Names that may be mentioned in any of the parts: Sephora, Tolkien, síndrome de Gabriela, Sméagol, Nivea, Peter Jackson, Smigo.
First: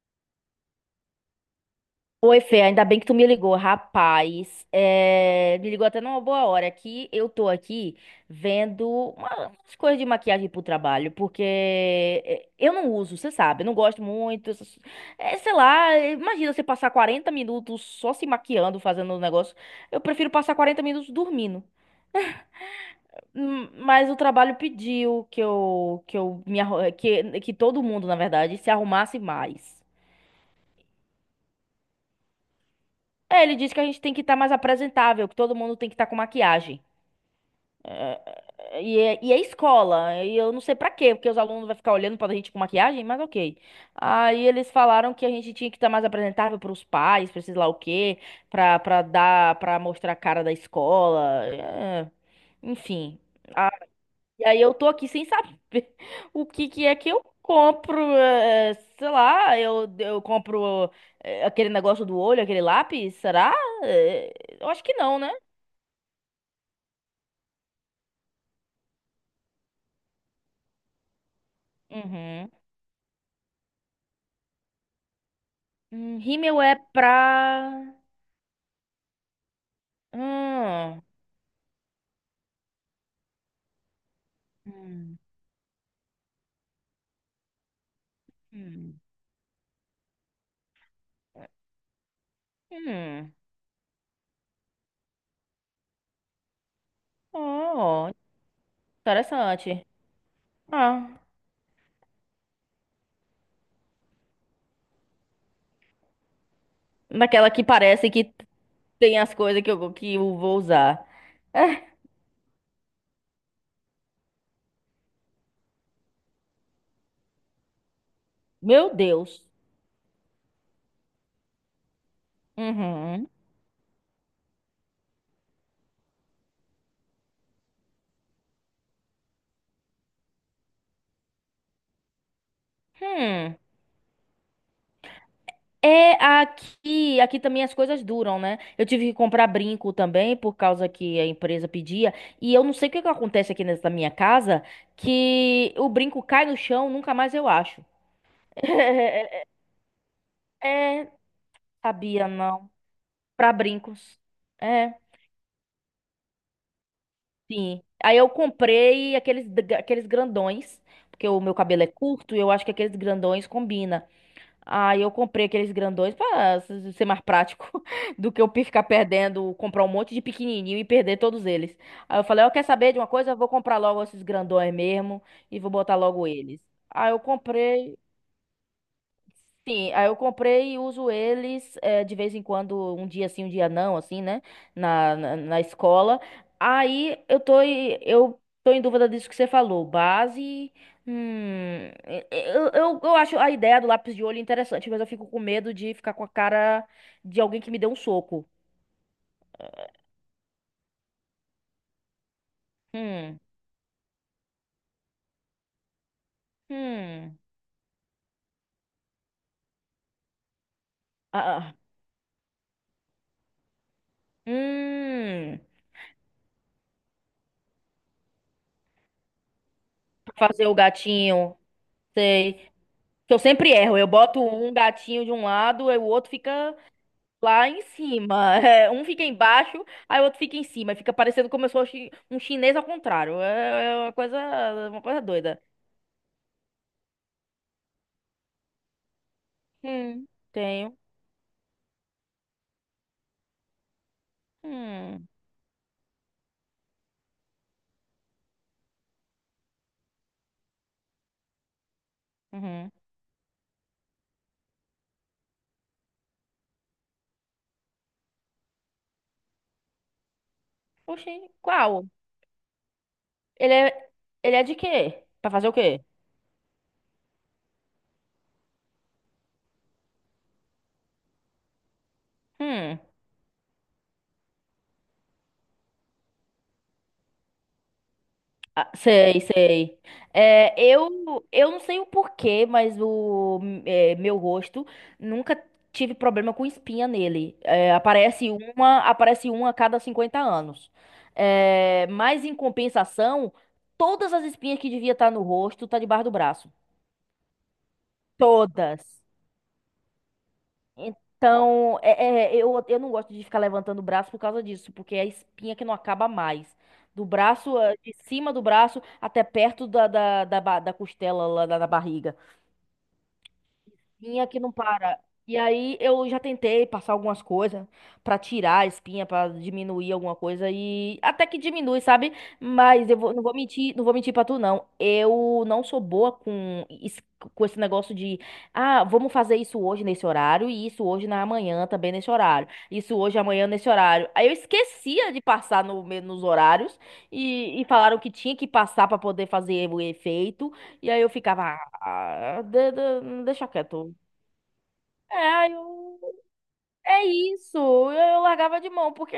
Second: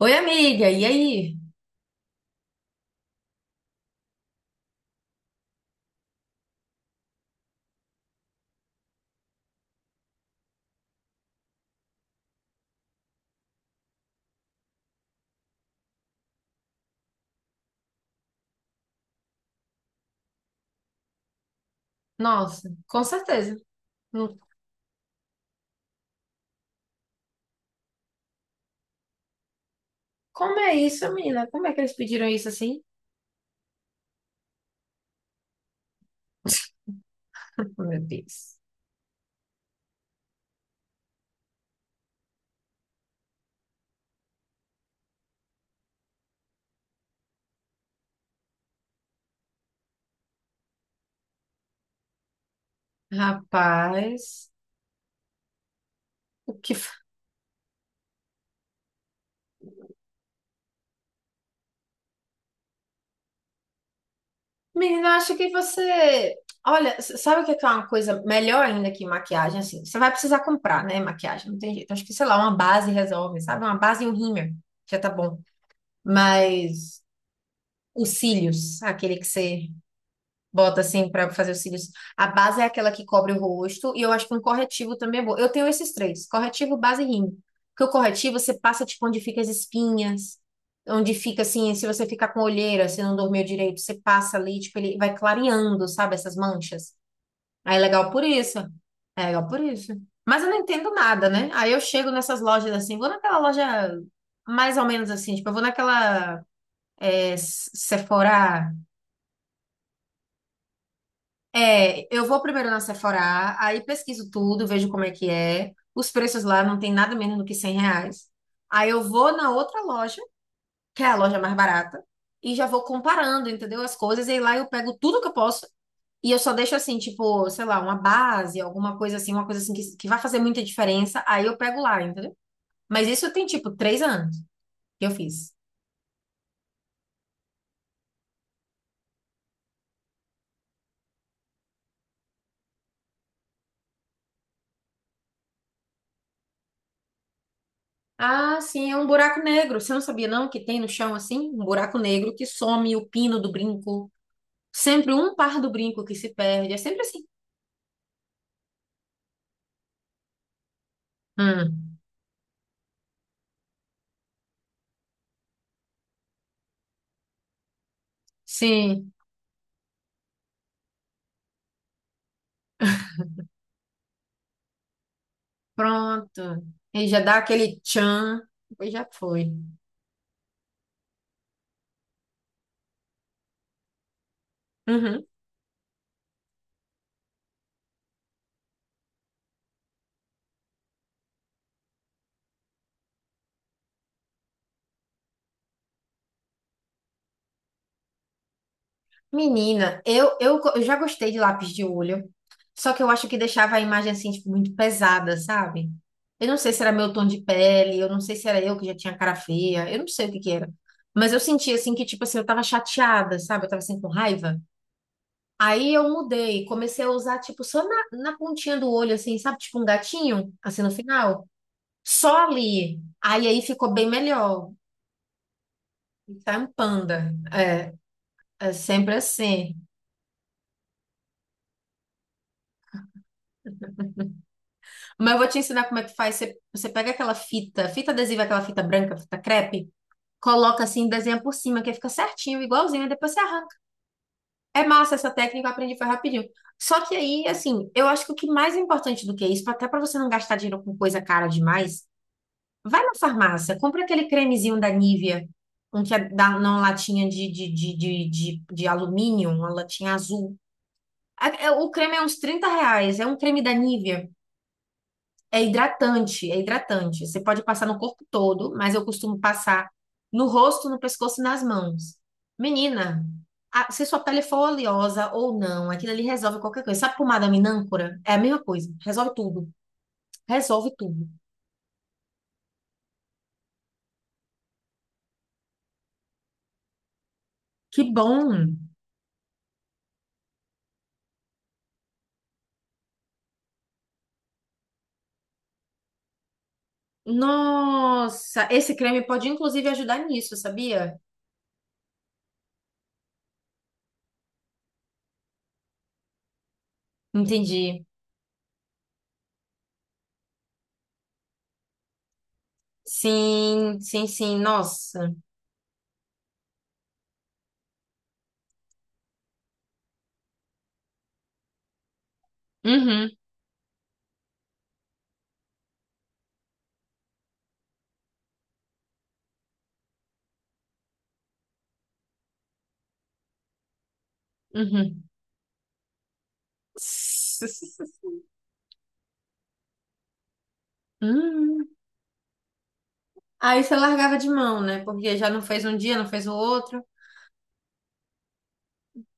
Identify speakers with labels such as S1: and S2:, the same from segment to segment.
S1: Oi, amiga, e aí?
S2: Oi, Fê, ainda bem que tu me ligou, rapaz. Me ligou até numa boa hora que eu tô aqui vendo umas coisas de maquiagem pro trabalho, porque eu não uso, você sabe, eu não gosto muito. Sei lá, imagina você passar 40 minutos só se maquiando, fazendo um negócio. Eu prefiro passar 40 minutos dormindo.
S1: Nossa, com certeza.
S2: Mas o
S1: Hum,
S2: trabalho pediu que eu me arru- que todo mundo, na verdade, se arrumasse mais.
S1: Como é isso, menina? Como é que eles pediram isso assim?
S2: Ele disse que a gente tem que estar mais apresentável, que todo mundo tem que estar com maquiagem.
S1: Meu Deus.
S2: É escola, e eu não sei pra quê, porque os alunos vão ficar olhando pra gente com maquiagem, mas ok. Aí eles falaram que a gente tinha que estar mais apresentável pros pais, pra sei lá o quê, pra mostrar a cara da escola, enfim. Ah, e
S1: Rapaz,
S2: aí eu tô aqui sem saber o
S1: o
S2: que
S1: que.
S2: que é
S1: fa-
S2: que eu compro, sei lá, eu compro aquele negócio do olho, aquele lápis, será? É, eu acho que
S1: menina, eu
S2: não, né?
S1: acho que você. Olha, sabe o que é uma coisa melhor ainda que maquiagem? Assim, você vai precisar comprar, né? Maquiagem, não tem jeito. Acho que, sei lá,
S2: Uhum.
S1: uma base resolve, sabe? Uma base e um rímel, já tá bom.
S2: Rímel é
S1: Mas
S2: pra.
S1: os cílios, aquele que você bota
S2: Hum.
S1: assim pra fazer os cílios. A base é aquela que cobre o rosto e eu acho que um corretivo
S2: Hum.
S1: também é bom. Eu tenho esses três: corretivo, base e rímel. Porque o corretivo você passa
S2: Hum.
S1: tipo onde fica as espinhas, onde fica assim, se você ficar com olheira, se não
S2: Hum.
S1: dormiu direito, você passa ali, tipo, ele vai clareando, sabe, essas manchas. Aí é legal
S2: Oh,
S1: por isso. É legal por
S2: interessante.
S1: isso. Mas eu não entendo
S2: Ah,
S1: nada, né? Aí eu chego nessas lojas assim, vou naquela loja mais ou menos assim, tipo, eu vou naquela
S2: daquela que parece que
S1: Sephora.
S2: tem as coisas que eu vou usar.
S1: É, eu vou primeiro na Sephora, aí pesquiso tudo, vejo como é que é. Os preços lá não tem nada menos do que 100 reais. Aí
S2: Meu
S1: eu vou
S2: Deus.
S1: na outra loja, que é a loja mais barata, e já vou
S2: Uhum.
S1: comparando, entendeu? As coisas, e lá eu pego tudo que eu posso, e eu só deixo assim, tipo, sei lá, uma base, alguma coisa assim, uma coisa assim que vai fazer muita diferença, aí eu pego lá, entendeu? Mas isso tem,
S2: Hum.
S1: tipo, três anos que eu fiz.
S2: É aqui, aqui também as coisas duram, né? Eu tive que comprar brinco também por causa que a empresa pedia, e eu não sei o que que acontece aqui nessa minha casa que o brinco cai no chão, nunca mais eu acho.
S1: Ah, sim, é um buraco negro. Você não sabia, não, que tem no
S2: É,
S1: chão assim? Um buraco
S2: Sabia,
S1: negro que
S2: não.
S1: some o pino do
S2: Pra
S1: brinco.
S2: brincos. É,
S1: Sempre um par do brinco que se perde. É sempre assim.
S2: sim. Aí eu comprei aqueles, aqueles grandões, porque o meu cabelo é
S1: Hum,
S2: curto e eu acho que aqueles grandões combina. Aí eu comprei aqueles grandões pra ser mais prático do que eu ficar
S1: sim,
S2: perdendo, comprar um monte de pequenininho e perder todos eles. Aí eu falei, eu quer saber de uma coisa? Eu vou comprar logo esses grandões mesmo e vou botar logo
S1: pronto.
S2: eles.
S1: E
S2: Aí eu
S1: já dá aquele
S2: comprei.
S1: tchan. Depois já foi.
S2: Sim, aí eu comprei e uso eles de vez em quando, um dia sim, um dia não, assim, né? Na,
S1: Uhum.
S2: na, na escola. Aí eu tô em dúvida disso que você falou. Base. Eu acho a ideia do lápis de olho interessante, mas eu fico com medo de ficar com a cara de alguém que me deu um soco.
S1: Menina, eu já gostei de lápis de olho. Só que eu acho que
S2: Hum,
S1: deixava a imagem assim, tipo, muito pesada, sabe? Eu não sei se era meu tom
S2: hum,
S1: de pele, eu não sei se era eu que já tinha cara feia, eu não sei o que que era. Mas eu
S2: ah,
S1: sentia
S2: ah,
S1: assim que, tipo assim, eu tava chateada, sabe? Eu tava assim com raiva.
S2: hum.
S1: Aí eu mudei, comecei a usar, tipo, só na pontinha do olho, assim, sabe? Tipo um
S2: Pra
S1: gatinho,
S2: fazer o
S1: assim, no final.
S2: gatinho,
S1: Só
S2: sei.
S1: ali.
S2: Que eu
S1: Aí
S2: sempre
S1: ficou
S2: erro. Eu
S1: bem
S2: boto
S1: melhor.
S2: um gatinho de um lado e o outro
S1: Tá um
S2: fica.
S1: panda.
S2: Lá em
S1: É,
S2: cima.
S1: é
S2: É, um
S1: sempre
S2: fica
S1: assim.
S2: embaixo, aí o outro fica em cima. Fica parecendo como um chinês ao contrário. É uma coisa
S1: Mas eu vou te
S2: doida.
S1: ensinar como é que faz. Você pega aquela fita, fita adesiva, aquela fita branca, fita crepe,
S2: Hum.
S1: coloca
S2: Tenho.
S1: assim, desenha por cima, que fica certinho, igualzinho, e depois você arranca. É massa
S2: Hum.
S1: essa técnica, eu aprendi foi rapidinho. Só que aí, assim, eu acho que o que mais é importante do que isso, até pra você não gastar dinheiro com coisa cara demais,
S2: Uhum.
S1: vai na farmácia, compra aquele cremezinho da Nivea, um que é da, numa latinha de alumínio, uma latinha azul.
S2: Oxi,
S1: O
S2: qual?
S1: creme é uns 30 reais, é um creme da
S2: Ele é,
S1: Nivea.
S2: ele é de quê? Pra
S1: É
S2: fazer o quê?
S1: hidratante, é hidratante. Você pode passar no corpo todo, mas eu costumo passar no rosto, no pescoço e nas mãos.
S2: Hum.
S1: Menina, se sua pele for oleosa ou não, aquilo ali resolve qualquer coisa. Sabe pomada minâncora? É a mesma
S2: Ah,
S1: coisa, resolve
S2: sei,
S1: tudo.
S2: sei.
S1: Resolve tudo.
S2: Eu não sei o porquê, mas meu rosto nunca tive problema com espinha nele.
S1: Que bom!
S2: Aparece uma a cada 50 anos. É, mas em compensação, todas as espinhas que devia estar no rosto tá debaixo do braço.
S1: Nossa, esse
S2: Todas.
S1: creme pode inclusive ajudar nisso, sabia?
S2: Então, eu não gosto de ficar levantando o braço por causa disso, porque é a espinha que não acaba mais. Do braço,
S1: Entendi.
S2: de cima do braço até perto da costela lá da barriga.
S1: Sim, sim,
S2: Espinha
S1: sim.
S2: que não para.
S1: Nossa.
S2: E aí eu já tentei passar algumas coisas pra tirar a espinha, pra diminuir alguma coisa e até que diminui, sabe?
S1: Uhum,
S2: Não vou mentir, não vou mentir para tu não. Eu não sou boa com es- com esse negócio de, ah, vamos fazer isso hoje nesse horário e isso hoje na manhã também nesse horário. Isso hoje amanhã nesse horário. Aí eu
S1: uhum.
S2: esquecia de passar no, me- nos horários e falaram que tinha que passar pra poder fazer o efeito. E aí eu ficava,
S1: Hum.
S2: ah, deixa
S1: Aí você
S2: quieto.
S1: largava de mão, né? Porque já não
S2: É,
S1: fez um dia,
S2: eu...
S1: não fez o outro.
S2: é isso. Eu largava de mão, porque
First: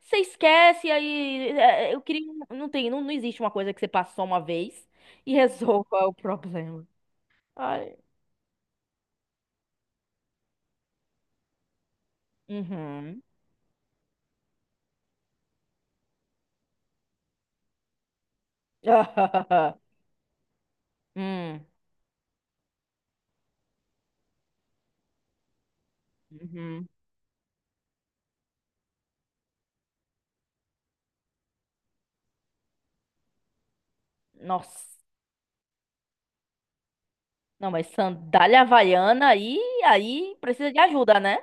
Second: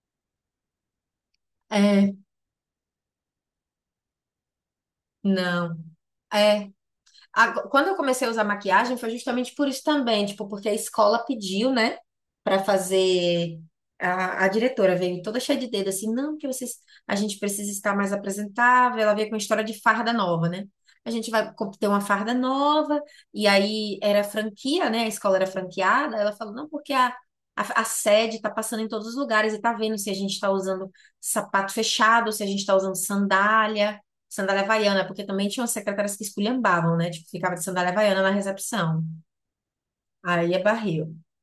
S2: você esquece, eu
S1: É,
S2: queria. Não tem, não, não existe uma coisa que você passa só uma vez e
S1: não.
S2: resolva o
S1: É.
S2: problema.
S1: Quando eu
S2: Ai.
S1: comecei a usar maquiagem foi justamente por isso também, tipo, porque a escola pediu, né, pra
S2: Uhum.
S1: fazer a diretora veio toda cheia de dedo assim, não, porque vocês a gente precisa estar mais apresentável, ela veio com a história de farda nova, né? A gente vai
S2: Hum.
S1: ter uma farda nova, e aí era franquia, né? A escola era franqueada. Ela falou, não,
S2: Uhum.
S1: porque a sede tá passando em todos os lugares e tá vendo se a gente tá usando sapato fechado, se a gente tá usando sandália
S2: Nossa.
S1: havaiana, porque também tinham secretárias que esculhambavam, né? Tipo, ficava de
S2: Não, mas
S1: sandália havaiana na
S2: sandália
S1: recepção.
S2: havaiana aí, aí
S1: Aí é
S2: precisa de
S1: barril.
S2: ajuda, né?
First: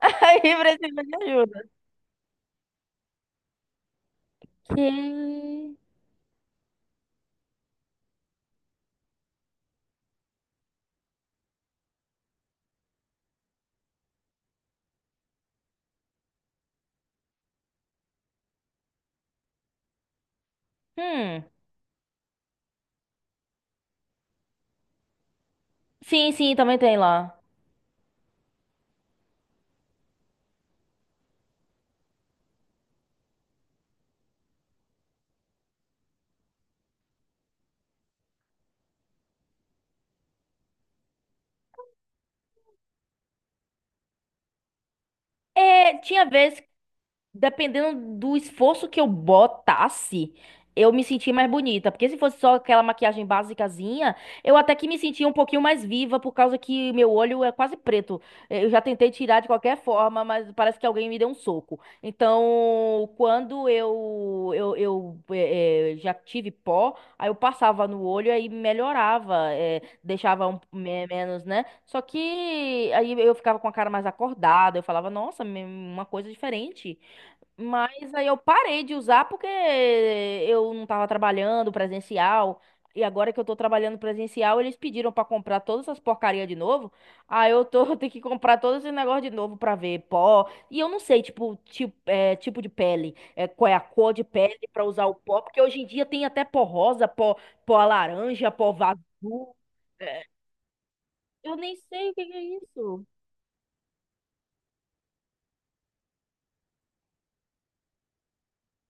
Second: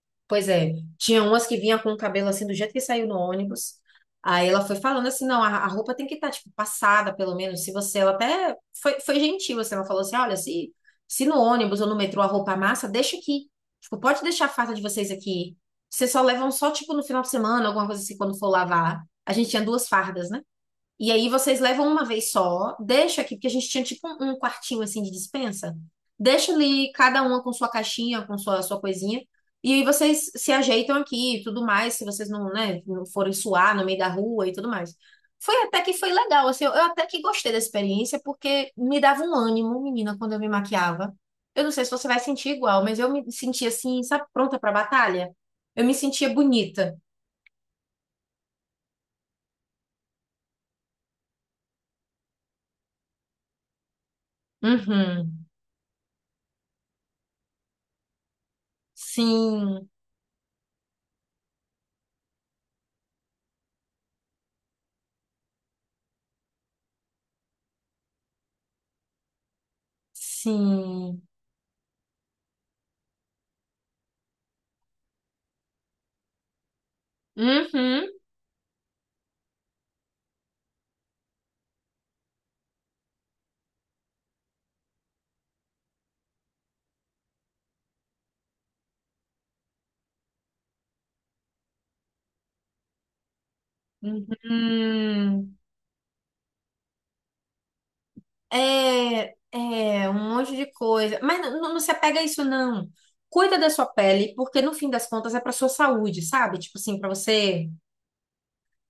S2: Aí
S1: Pois é,
S2: precisa de
S1: tinha umas que
S2: ajuda.
S1: vinha com o cabelo assim, do jeito que saiu no ônibus. Aí ela foi falando assim, não, a
S2: Que...
S1: roupa tem que estar, tipo, passada, pelo menos, se você... Ela até foi, foi gentil, assim, ela falou assim, olha, se no ônibus ou no metrô a roupa amassa, deixa aqui. Tipo, pode deixar a farda de vocês aqui. Vocês só levam só, tipo, no final de semana, alguma coisa assim, quando for lavar. A gente tinha duas fardas, né? E aí
S2: Hum.
S1: vocês levam uma vez só, deixa aqui, porque a gente tinha tipo um quartinho assim de dispensa.
S2: Sim,
S1: Deixa
S2: sim, também
S1: ali
S2: tem
S1: cada
S2: lá.
S1: uma com sua caixinha, com sua coisinha. E aí vocês se ajeitam aqui e tudo mais, se vocês não, né, não forem suar no meio da rua e tudo mais. Foi até que foi legal, assim, eu até que gostei da experiência, porque me dava um ânimo, menina, quando eu me maquiava. Eu não sei se você vai sentir igual, mas eu me sentia assim, sabe, pronta pra batalha? Eu me
S2: É, tinha
S1: sentia
S2: vezes
S1: bonita.
S2: dependendo do esforço que eu botasse, eu me sentia mais bonita. Porque se fosse só aquela maquiagem basicazinha, eu até que me sentia um
S1: Uhum.
S2: pouquinho mais viva, por causa que meu olho é quase preto. É, eu já tentei tirar de qualquer
S1: Sim,
S2: forma, mas parece que alguém me deu um soco. Então, quando eu já tive pó, aí eu passava no olho aí melhorava, deixava um,
S1: sim.
S2: menos, né? Só que aí eu ficava com a cara mais acordada, eu falava, nossa, uma coisa diferente.
S1: Uhum,
S2: Mas aí eu parei de usar porque eu não tava trabalhando presencial. E agora que eu tô trabalhando presencial, eles pediram pra comprar todas essas porcarias de novo. Aí eu tô, eu tenho que comprar todo esse negócio de novo pra ver pó. E eu não sei, tipo de pele, é, qual é a cor de pele pra usar o pó,
S1: uhum.
S2: porque hoje em dia tem até pó rosa, pó laranja, pó
S1: É,
S2: azul.
S1: é um
S2: É,
S1: monte de coisa. Mas
S2: eu
S1: não,
S2: nem
S1: não se
S2: sei o
S1: apega a
S2: que que é
S1: isso, não.
S2: isso.
S1: Cuida da sua pele, porque no fim das contas é pra sua saúde, sabe? Tipo assim,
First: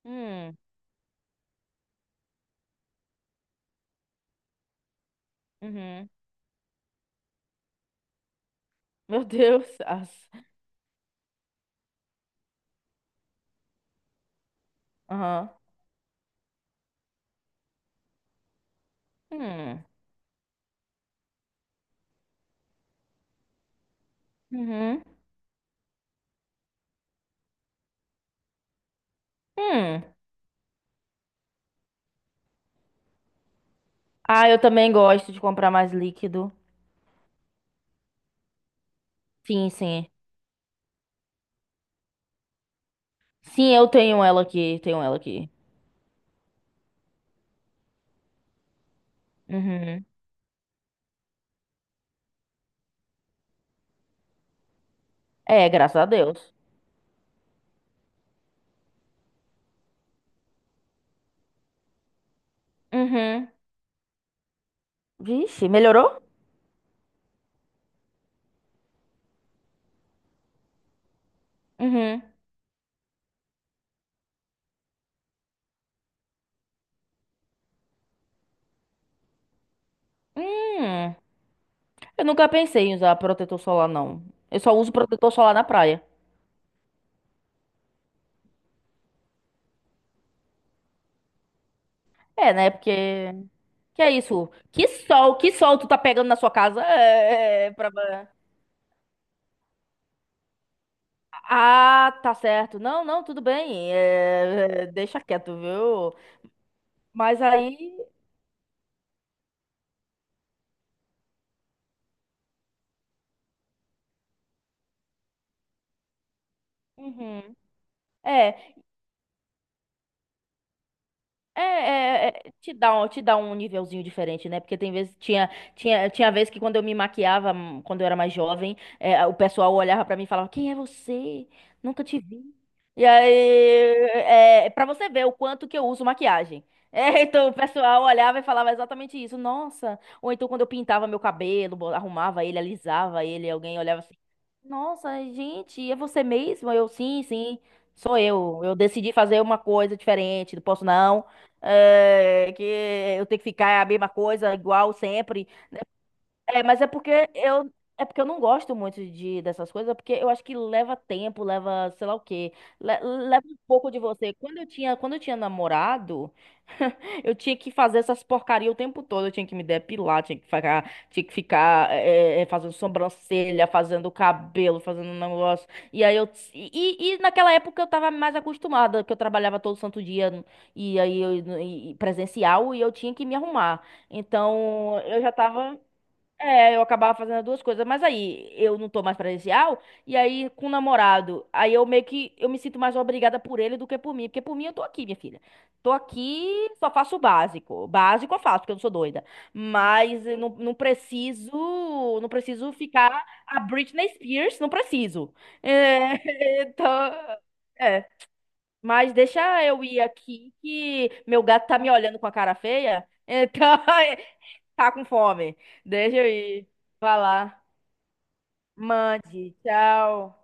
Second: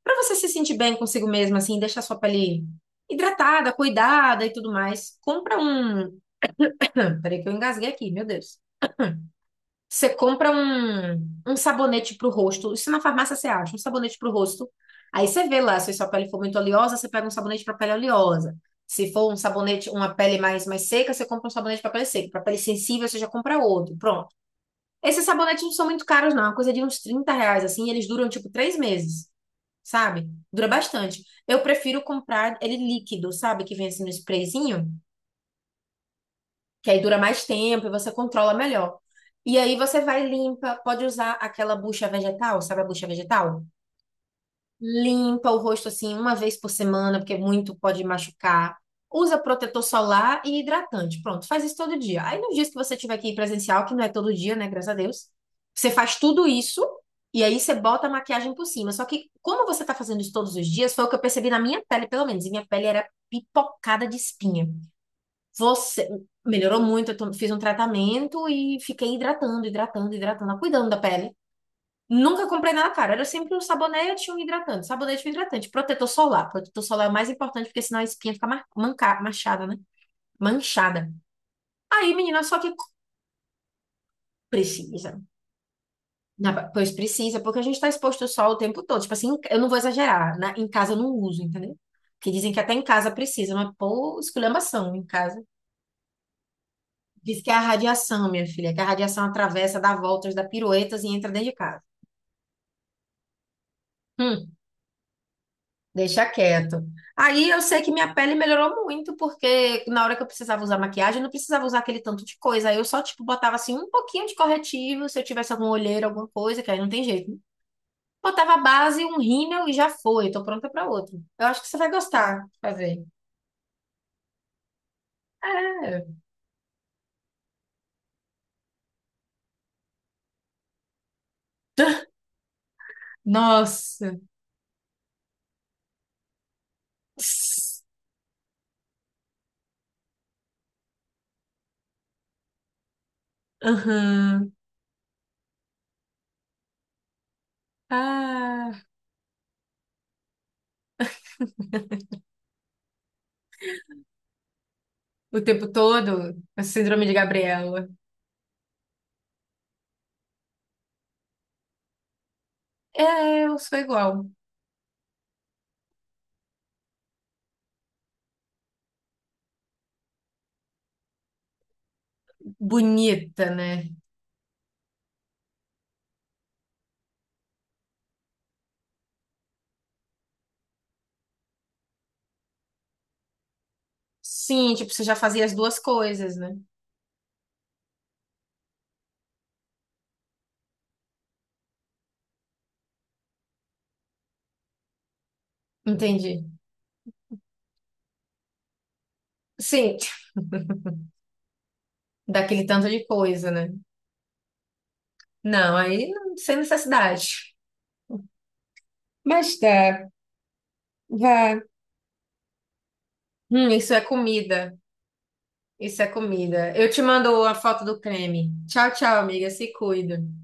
S1: para você se
S2: Hum,
S1: sentir bem consigo mesmo, assim, deixar a sua pele hidratada, cuidada e tudo mais. Compra
S2: uhum.
S1: um. Peraí que eu engasguei aqui, meu Deus.
S2: Meu Deus.
S1: Você
S2: as-
S1: compra um sabonete pro rosto. Isso na farmácia você acha, um sabonete pro rosto. Aí você
S2: Aham.
S1: vê lá, se sua pele for muito oleosa, você pega um sabonete para pele oleosa. Se for um
S2: Hum,
S1: sabonete, uma pele mais seca, você compra um sabonete para pele seca. Para pele sensível, você já compra outro. Pronto.
S2: uhum.
S1: Esses sabonetes não são muito caros, não. É uma coisa de uns 30 reais, assim. E eles duram, tipo, três meses,
S2: Hum.
S1: sabe? Dura bastante. Eu prefiro comprar ele líquido, sabe? Que vem assim no
S2: Ah, eu
S1: sprayzinho
S2: também gosto de comprar mais líquido.
S1: que aí dura mais tempo e você controla melhor. E
S2: Sim,
S1: aí você
S2: sim.
S1: vai limpa, pode usar aquela bucha vegetal, sabe a bucha vegetal?
S2: Sim, eu tenho ela aqui, tenho ela aqui.
S1: Limpa o rosto assim uma vez por semana, porque muito pode machucar. Usa protetor
S2: Uhum.
S1: solar e hidratante. Pronto, faz isso todo dia. Aí nos dias que você tiver que ir presencial, que não é todo dia, né, graças a Deus,
S2: É,
S1: você
S2: graças a
S1: faz tudo
S2: Deus.
S1: isso e aí você bota a maquiagem por cima. Só que como você tá fazendo isso todos os dias, foi o que eu percebi na minha pele, pelo menos, e minha pele era
S2: Uhum.
S1: pipocada de espinha.
S2: Vixe,
S1: Você
S2: melhorou?
S1: melhorou muito, fiz um tratamento e fiquei hidratando, hidratando, hidratando, cuidando da pele.
S2: Uhum.
S1: Nunca comprei nada caro, era sempre um sabonete e um hidratante, sabonete e um hidratante, protetor solar. Protetor solar é o mais importante porque senão a espinha fica manchada, né? Manchada.
S2: Hum.
S1: Aí,
S2: Eu
S1: menina,
S2: nunca
S1: só que
S2: pensei em usar protetor solar, não. Eu só uso
S1: precisa.
S2: protetor solar na praia.
S1: Pois precisa, porque a gente está exposto ao sol o tempo todo. Tipo assim, eu não vou exagerar, em casa eu não uso, entendeu? Que dizem
S2: É,
S1: que
S2: né?
S1: até em casa
S2: Porque.
S1: precisa, mas
S2: Que é
S1: pô,
S2: isso?
S1: esculhambação em casa.
S2: Que sol tu tá pegando na sua casa?
S1: Diz que é a
S2: Pra...
S1: radiação, minha filha, que a radiação atravessa, dá voltas, dá piruetas e entra dentro de casa.
S2: Ah, tá certo. Não, não, tudo bem.
S1: Hum,
S2: Deixa quieto, viu?
S1: deixa quieto.
S2: Mas
S1: Aí eu sei que
S2: aí.
S1: minha pele melhorou muito, porque na hora que eu precisava usar maquiagem, eu não precisava usar aquele tanto de coisa. Aí eu só, tipo, botava assim um pouquinho de corretivo, se eu tivesse alguma olheira, alguma coisa, que aí não tem jeito, né?
S2: Uhum.
S1: Botava a
S2: É.
S1: base, um rímel e já foi. Tô pronta pra outro. Eu acho que você vai gostar de fazer.
S2: Te dá um nívelzinho diferente, né? Porque tem vezes, tinha,
S1: É.
S2: tinha, tinha vez que quando eu me maquiava, quando eu era mais jovem, o pessoal olhava pra mim e falava, quem é você? Nunca te vi. E aí,
S1: Nossa.
S2: pra você ver o quanto que eu uso maquiagem. É, então o pessoal olhava e falava exatamente isso. Nossa, ou então quando eu pintava meu cabelo, arrumava ele, alisava ele, alguém olhava assim,
S1: Aham.
S2: nossa, gente, é você mesmo? Eu, sim, sim, sou eu. Eu
S1: Ah,
S2: decidi fazer uma coisa diferente, não posso não que eu tenho que ficar a mesma coisa, igual
S1: o
S2: sempre.
S1: tempo todo, a
S2: É, mas é
S1: síndrome de
S2: porque eu
S1: Gabriela.
S2: é porque eu não gosto muito de dessas coisas, porque eu acho que leva tempo, leva, sei lá o quê,
S1: É,
S2: leva um
S1: eu sou
S2: pouco de
S1: igual.
S2: você. Quando eu tinha namorado, eu tinha que fazer essas porcaria o tempo todo, eu tinha que me depilar, tinha que ficar fazendo
S1: Bonita,
S2: sobrancelha,
S1: né?
S2: fazendo cabelo, fazendo um negócio. E aí eu e naquela época eu tava mais acostumada, que eu trabalhava todo santo dia e aí eu, e presencial e eu tinha que me arrumar.
S1: Sim, tipo,
S2: Então,
S1: você já
S2: eu já
S1: fazia as duas
S2: tava
S1: coisas, né?
S2: eu acabava fazendo as duas coisas, mas aí eu não tô mais presencial, e aí com o namorado, aí eu meio que eu me sinto mais obrigada por ele do que por mim, porque por mim eu tô aqui, minha filha. Tô
S1: Entendi.
S2: aqui, só faço o básico. Básico eu faço, porque eu não sou doida.
S1: Sim,
S2: Mas eu não, não preciso, não
S1: daquele
S2: preciso
S1: tanto de
S2: ficar
S1: coisa,
S2: a
S1: né?
S2: Britney Spears, não preciso.
S1: Não, aí não, sem
S2: É, então,
S1: necessidade.
S2: é. Mas deixa
S1: Mas tá,
S2: eu ir aqui que meu
S1: vá.
S2: gato tá me olhando com a cara feia. Então,
S1: Isso é comida.
S2: Tá com fome.
S1: Isso é
S2: Deixa eu ir.
S1: comida. Eu te
S2: Vai
S1: mando a
S2: lá.
S1: foto do creme. Tchau, tchau, amiga.
S2: Mande.
S1: Se
S2: Tchau.
S1: cuida.